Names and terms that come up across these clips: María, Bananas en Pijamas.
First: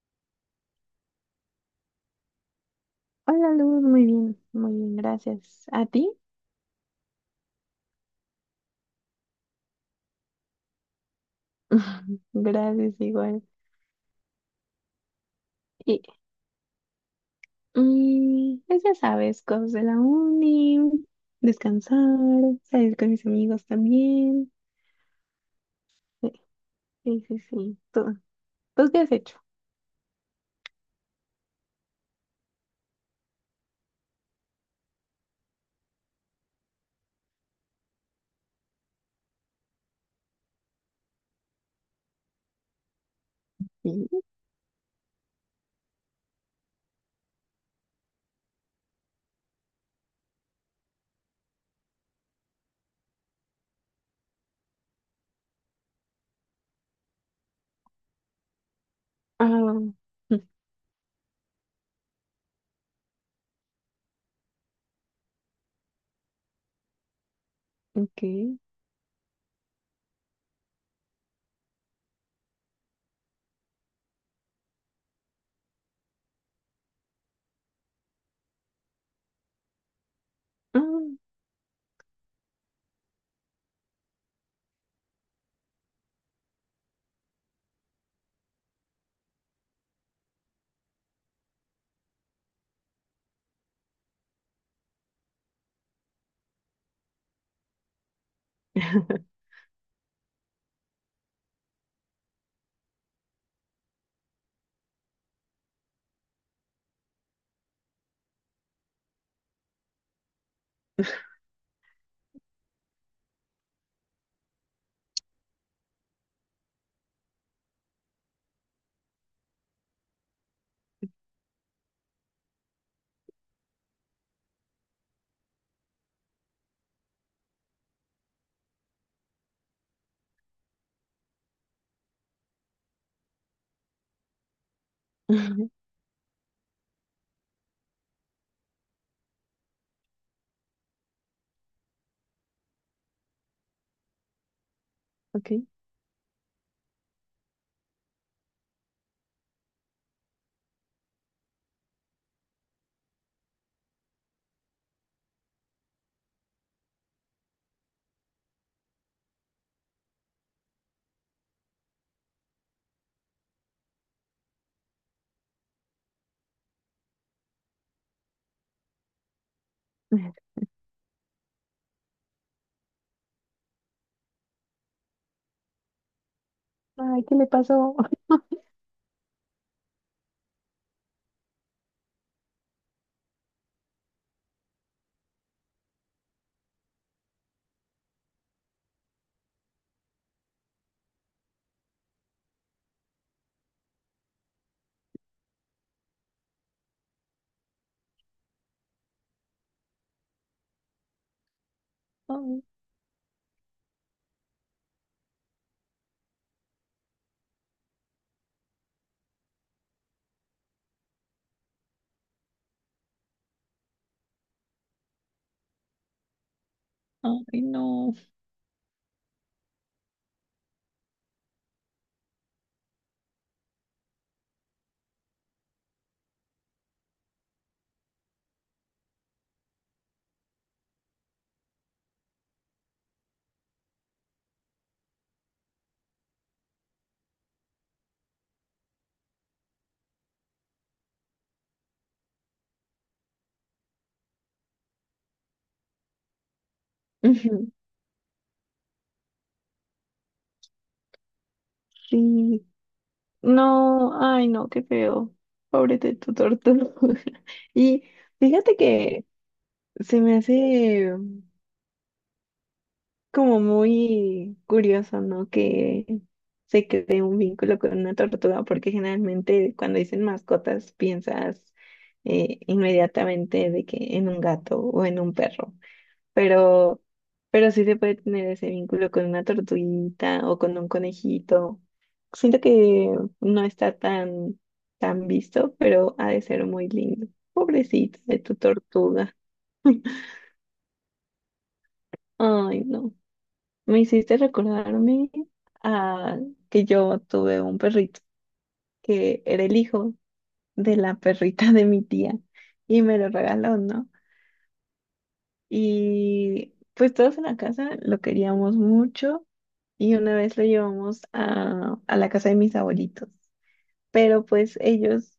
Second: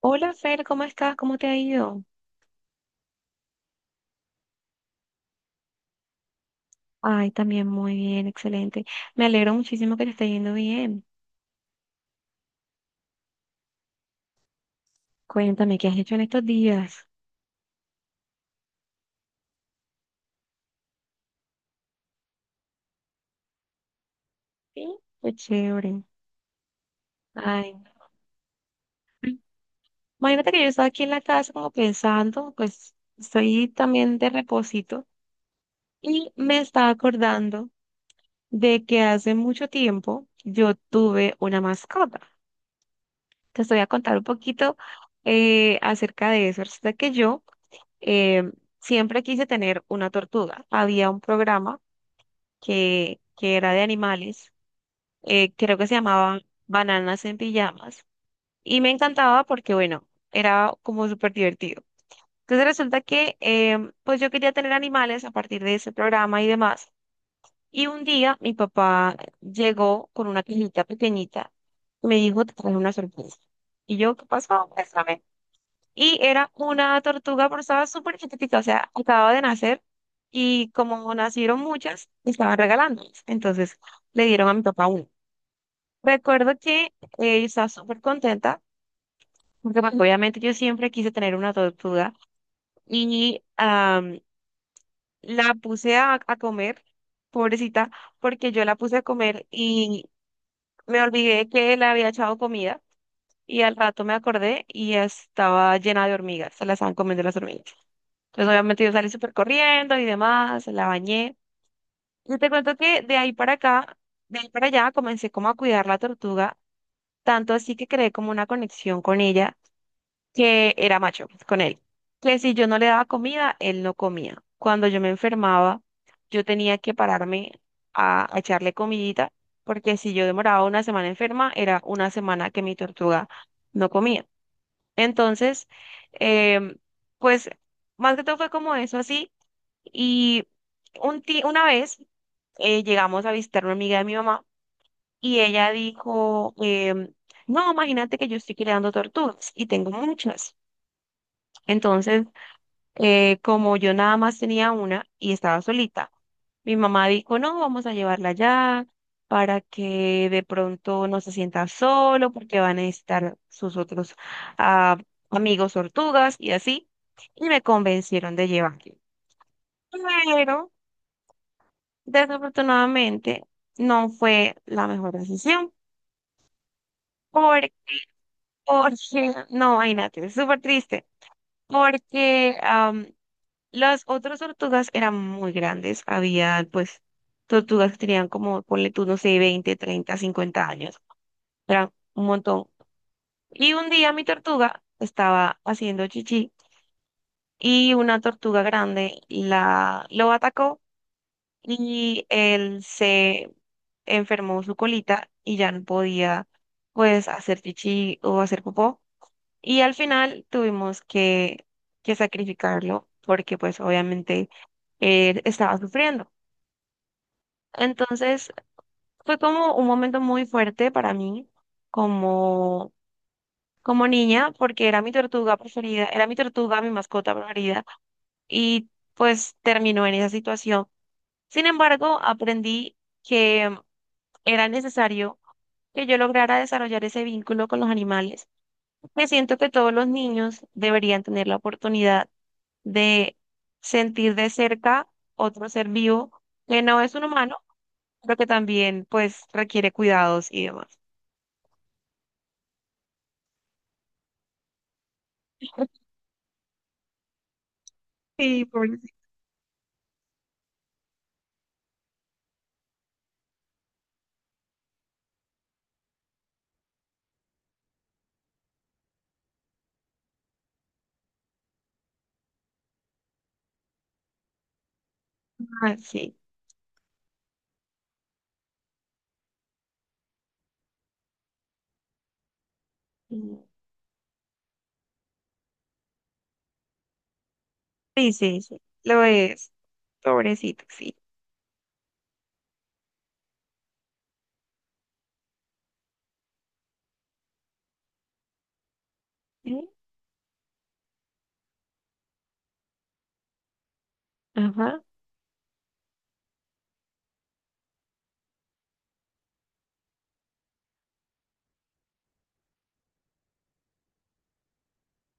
Hola Fer, ¿cómo estás? ¿Cómo te ha ido? Hola Luz, muy bien, gracias. ¿A ti? Ay, también muy bien, excelente. Me alegro muchísimo que te esté yendo bien. Gracias, igual. Cuéntame, ¿qué has Y hecho en estos días? Pues ya sabes, cosas de la uni, descansar, salir con mis amigos también. Sí, qué chévere. Sí, sí, sí. Ay, Sí. ¿Tú qué has hecho? imagínate que yo estaba aquí en la casa como pensando, pues estoy también de reposito y me estaba acordando de que hace mucho tiempo yo tuve una mascota. Te voy a contar Sí. un poquito acerca de eso. Resulta que yo eh, siempre quise tener una tortuga. Había un programa que era de animales, creo que se llamaba Bananas en Pijamas, y me encantaba Ah, porque, bueno, era como súper divertido. Entonces resulta que pues yo quería tener animales a partir de ese programa y demás. Y un día mi ok. papá llegó con una cajita pequeñita y me dijo, te traje una sorpresa. Y yo, ¿qué pasó? Muéstrame. Y era una tortuga, pero estaba súper chiquitica, o sea, acababa de nacer y Ah. como nacieron muchas, estaban regalándolas. Entonces le dieron a mi papá una. Recuerdo que yo estaba súper contenta, porque pues, obviamente yo siempre quise tener una tortuga y la puse a comer, pobrecita, porque yo la puse a comer y me olvidé que le había echado comida y al rato me acordé y estaba llena de hormigas, se la estaban comiendo las hormigas. Pues obviamente yo salí súper corriendo y demás, la bañé. Y te cuento que de ahí para acá, de ahí para allá, comencé como a cuidar la tortuga, tanto así que creé como una conexión con ella, que era macho, pues, con él. Que si yo no le daba comida, él no comía. Cuando yo me enfermaba, yo tenía que pararme a echarle comidita, porque si yo demoraba una semana enferma, era una semana que mi tortuga no comía. Entonces, em, pues más que todo fue como eso así. Y una vez llegamos a visitar una amiga de mi mamá y Ok. ella dijo, no, imagínate que yo estoy criando tortugas y tengo muchas. Entonces, como yo nada más tenía una y estaba solita, mi mamá dijo, no, vamos a llevarla allá para que de pronto no se sienta solo porque van a necesitar sus otros ah, amigos tortugas y así. Y me convencieron de llevarla. Pero... Desafortunadamente, no fue la mejor decisión. Ay, ¿qué le Porque, pasó? porque no, imagínate, es súper triste. Porque las otras tortugas eran muy grandes. Había, pues, tortugas que tenían como, ponle tú, no sé, 20, 30, 50 años. Eran un montón. Y un día mi tortuga estaba haciendo chichi y una tortuga grande lo atacó y Ay, él se enfermó su colita y ya no podía pues hacer chichi o hacer popó y al final tuvimos que sacrificarlo porque pues obviamente él estaba sufriendo. ay, no. Entonces fue como un momento muy fuerte para mí como, como niña porque era mi tortuga preferida, era mi tortuga, mi mascota preferida y pues terminó en esa situación. Sin embargo, aprendí que era necesario que yo lograra desarrollar ese vínculo con los animales, me siento que todos los niños deberían tener la oportunidad de sentir de cerca otro ser vivo que no es un humano, Ujú. pero que también pues requiere cuidados y demás. Sí, no, ay, no, qué feo. Pobre de tu tortuga. Y Sí, fíjate pobrecito. que se me hace como muy curioso, ¿no? Que se cree un vínculo con una tortuga, porque generalmente cuando dicen mascotas piensas inmediatamente de que en un gato o en un perro, Ah, sí. pero, pero sí se puede tener ese vínculo con una tortuguita o con un conejito. Siento que no está tan, tan visto, pero ha de ser muy lindo. Pobrecita Sí, de tu sí, sí. Lo tortuga. es. Pobrecito, sí. Ay, no. Me hiciste recordarme a que yo tuve un perrito que era el Sí, hijo de la perrita de mi tía y me lo regaló, ¿no? ajá, Y pues todos en la casa lo queríamos mucho y una vez lo llevamos a la casa de mis abuelitos. Pero pues ellos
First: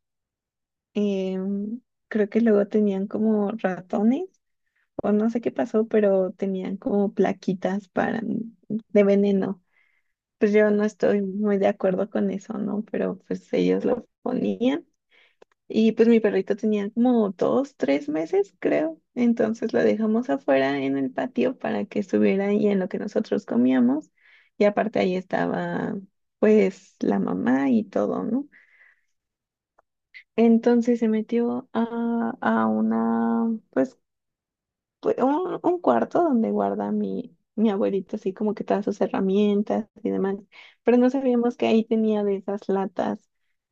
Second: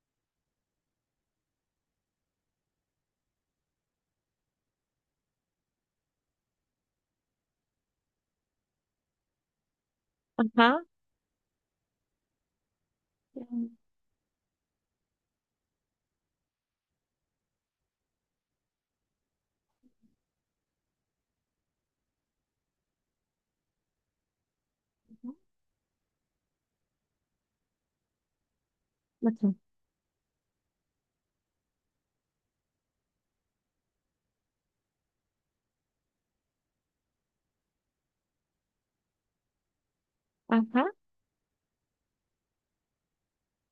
em, creo que luego tenían como ratones o no sé qué pasó, pero tenían como plaquitas para, de veneno. Pues yo ajá. no estoy muy de acuerdo con eso, ¿no? Pero pues Ujú. ellos lo ponían. Y pues mi perrito tenía como dos, tres meses, creo. Entonces la dejamos afuera en el patio para que estuviera ahí en lo que nosotros comíamos. Y aparte ahí estaba pues la mamá y todo, ¿no? Entonces se metió a una, pues pues, un cuarto donde guarda mi abuelito, así como que todas sus herramientas y demás. Ajá. Pero no sabíamos que ahí tenía de esas latas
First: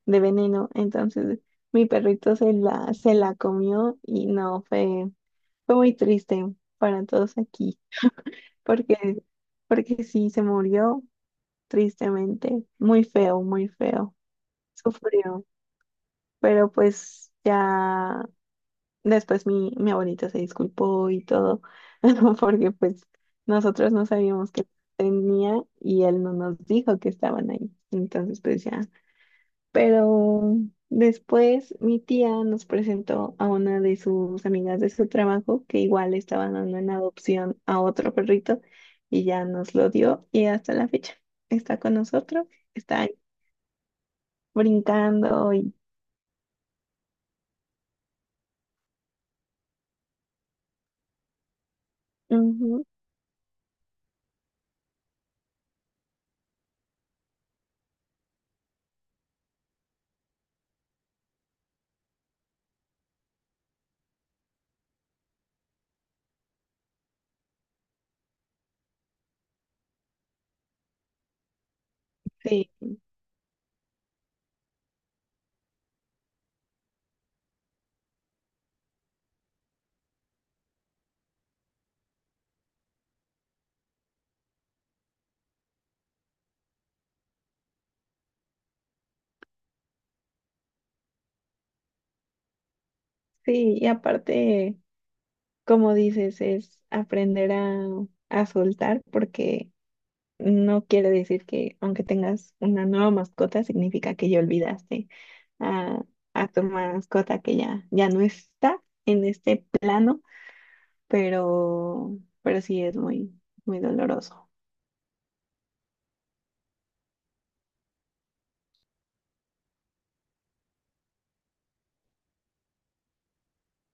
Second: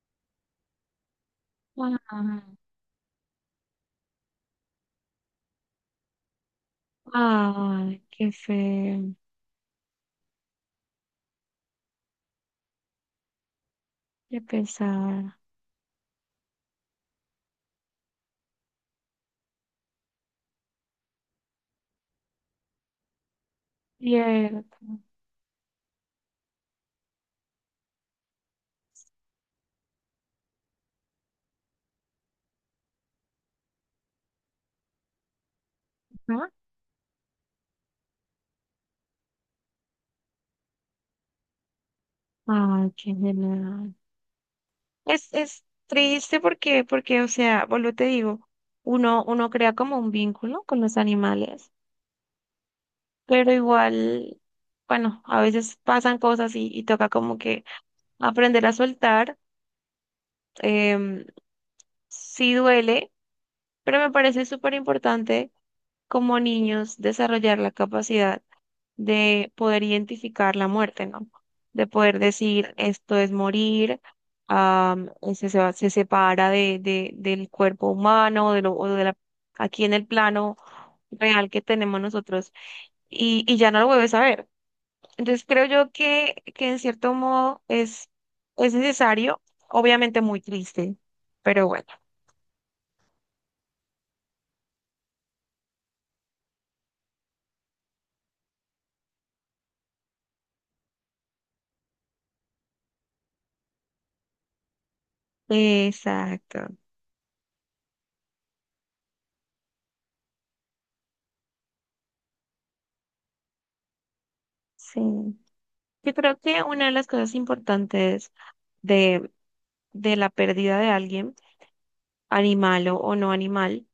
de veneno. Entonces mi perrito Ajá. se la comió y no, fue, fue muy triste para todos aquí, Ah, ay, qué feo. porque, porque sí, se murió tristemente, muy feo, Qué pesar. sufrió, pero pues ya. Después mi abuelita se disculpó y todo, porque pues nosotros no sabíamos que Cierto. tenía y él no nos dijo que estaban ahí. Entonces pues ya. Pero después mi tía nos presentó a una de sus amigas de su trabajo que igual Ajá. estaba dando en adopción a otro perrito y ya nos lo dio y hasta la fecha está con nosotros, Ay, está qué ahí genial. Es, brincando es y... triste porque, porque, o sea, vuelvo y te digo, uno crea como un vínculo con los animales, Ujú, pero igual, bueno, a veces pasan cosas y toca como que aprender a soltar. em, sí duele, pero me parece súper importante como niños desarrollar la capacidad de poder identificar la muerte, ¿no? De poder sí, decir, esto es morir, am, se separa del cuerpo humano, de lo, o de la, aquí en el plano real que tenemos nosotros, y ya no lo vuelves a ver. Entonces creo yo que en cierto modo es necesario, obviamente muy triste, pero bueno. sí, y aparte... Como dices, es aprender a soltar porque no quiere decir que aunque tengas una nueva mascota, significa que ya olvidaste a, a tu Exacto, mascota que ya, ya no está en este plano, pero, pero sí es muy, muy doloroso. sí. Yo creo que una de las cosas importantes de, de la pérdida de alguien, animal o no animal,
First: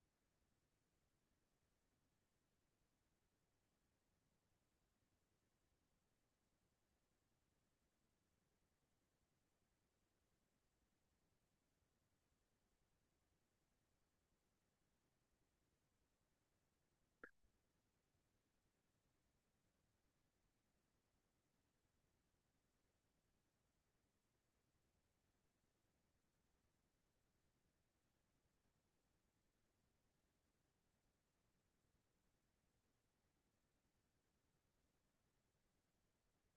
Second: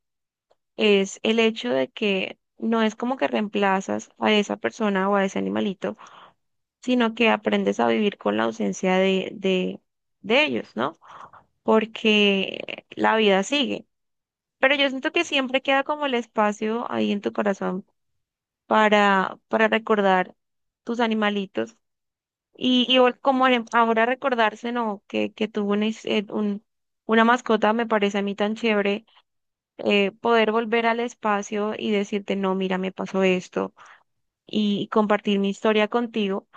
es el hecho de que no es como que reemplazas a esa persona o a ese animalito, sino que aprendes a vivir con la ausencia de ellos, ¿no? Porque la vida sigue. Pero yo siento que siempre queda como el espacio ahí en tu corazón para recordar tus animalitos. Y, como ahora recordarse, ¿no? Que tuvo una, una mascota, me parece a mí tan chévere, poder volver al espacio y decirte, no, mira, me pasó esto, y compartir mi historia contigo,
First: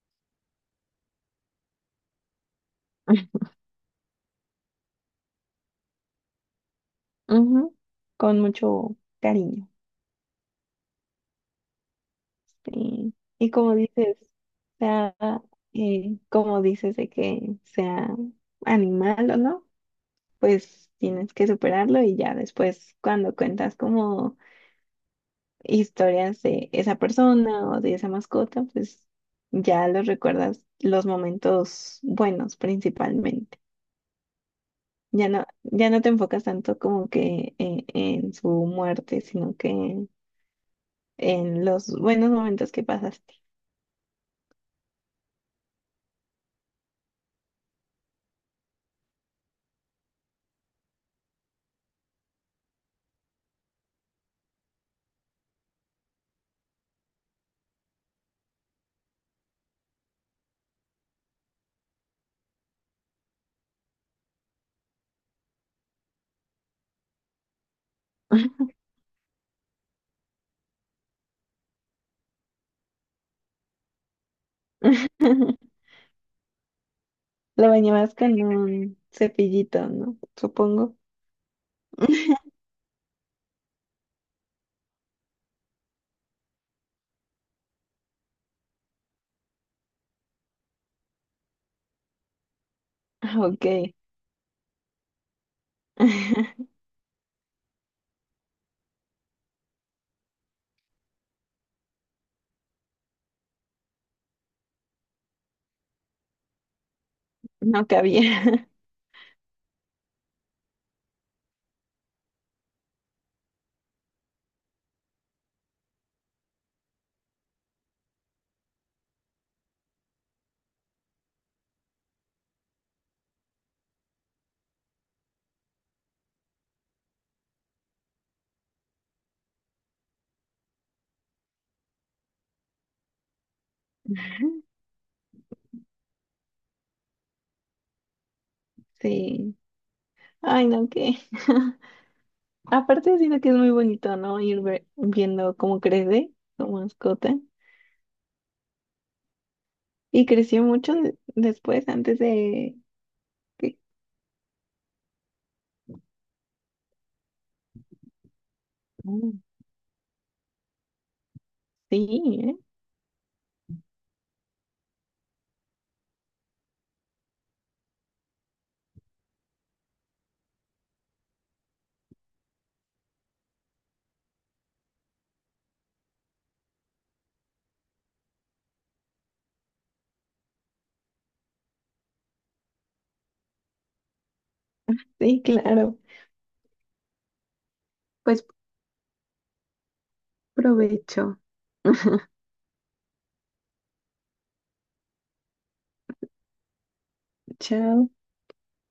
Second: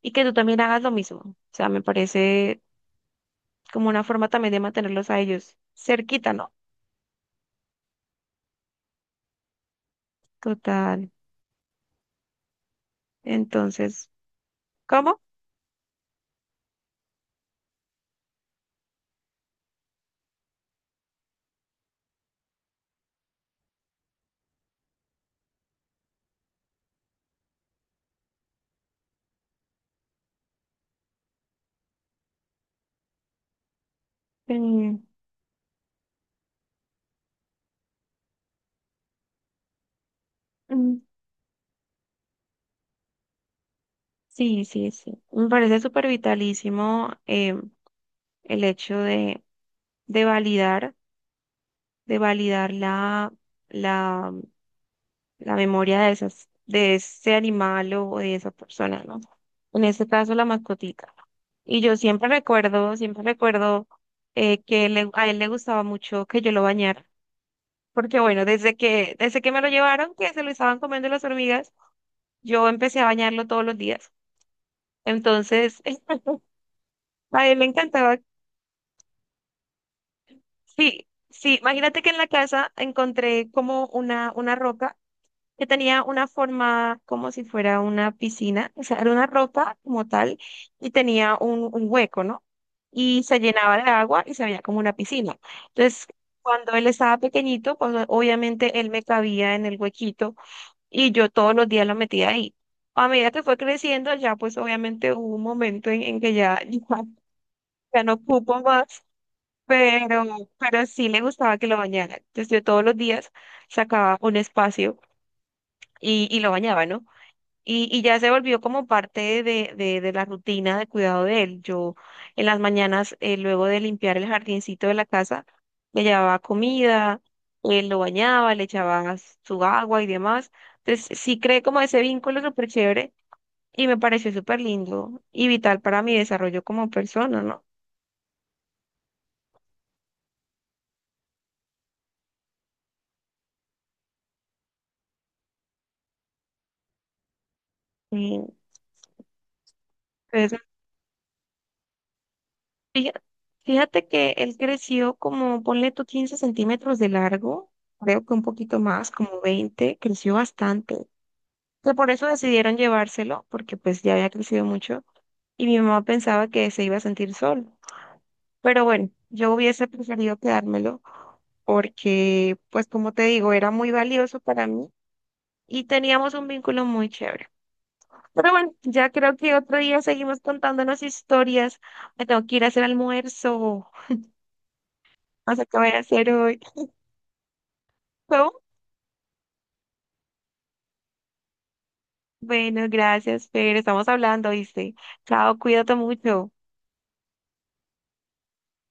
y que tú también hagas lo mismo. O sea, me parece como una forma también de mantenerlos a ellos cerquita, ¿no? Ujú. Con mucho cariño. Total. Sí. Y como Entonces, dices, sea, ¿cómo? Como dices de que sea animal o no, pues tienes que superarlo y ya después cuando cuentas como historias de esa persona o de esa mascota, pues ya los recuerdas los momentos buenos principalmente. Mm, Ya no, ya no te enfocas tanto como que en su muerte, sino que mm, en los buenos momentos que pasaste. sí, sí, sí. Me parece súper vitalísimo, em, el hecho de validar. De validar la, la memoria de esas, de ese animal o de esa persona, ¿no? En este caso, la mascotica. Y yo siempre recuerdo a él le gustaba mucho que yo lo bañara, porque bueno, desde que me lo llevaron, que se lo estaban comiendo las hormigas, yo empecé a bañarlo todos los días. Entonces, a él le Lo bañabas encantaba, con un cepillito, ¿no? Supongo. sí, sí, imagínate que en la casa encontré como una roca que tenía una forma como si fuera una piscina, o sea, era una roca como tal y tenía un hueco, ¿no? Y se Ah, ok. llenaba de agua y se veía como una piscina. Entonces, cuando él estaba pequeñito, pues obviamente él me cabía en el huequito y yo todos los días lo metía ahí. A medida que fue creciendo, ya pues obviamente hubo un momento en que ya, ya, No ya no ocupo cabía. más, pero, pero sí le gustaba que lo bañara. Entonces yo todos los días sacaba un espacio y lo bañaba, ¿no? Y ya se volvió como parte de la rutina de cuidado de él. Yo en las mañanas, luego de limpiar el jardincito de la casa, le llevaba comida, él lo bañaba, le echaba su agua y demás. Entonces sí creé como ese vínculo súper chévere y me pareció súper lindo y vital para mi desarrollo como persona, ¿no? Sí. Ay, no, qué. Aparte, siento que es muy bonito, ¿no? Ir ve- viendo cómo crece tu mascota. Y, Y pues, creció mucho de- después, antes de... fija- Que- fíjate que él creció como, ponle tú 15 centímetros de largo, creo que un poquito más, mm, como 20. Creció bastante. Sea, por eso sí, ¿eh? decidieron llevárselo, porque pues ya había crecido mucho y mi mamá pensaba que se iba a sentir solo. Pero bueno, yo hubiese preferido quedármelo porque, pues como te digo, era muy valioso para mí y teníamos un vínculo muy chévere. Pero bueno, ya creo que otro día seguimos contándonos historias. Me tengo que ir a hacer almuerzo. Sí, No sé qué voy claro. a hacer hoy. Pues ¿Cómo? provecho. Bueno, gracias, Fer. Estamos hablando, ¿viste? Chao, cuídate mucho. Chao.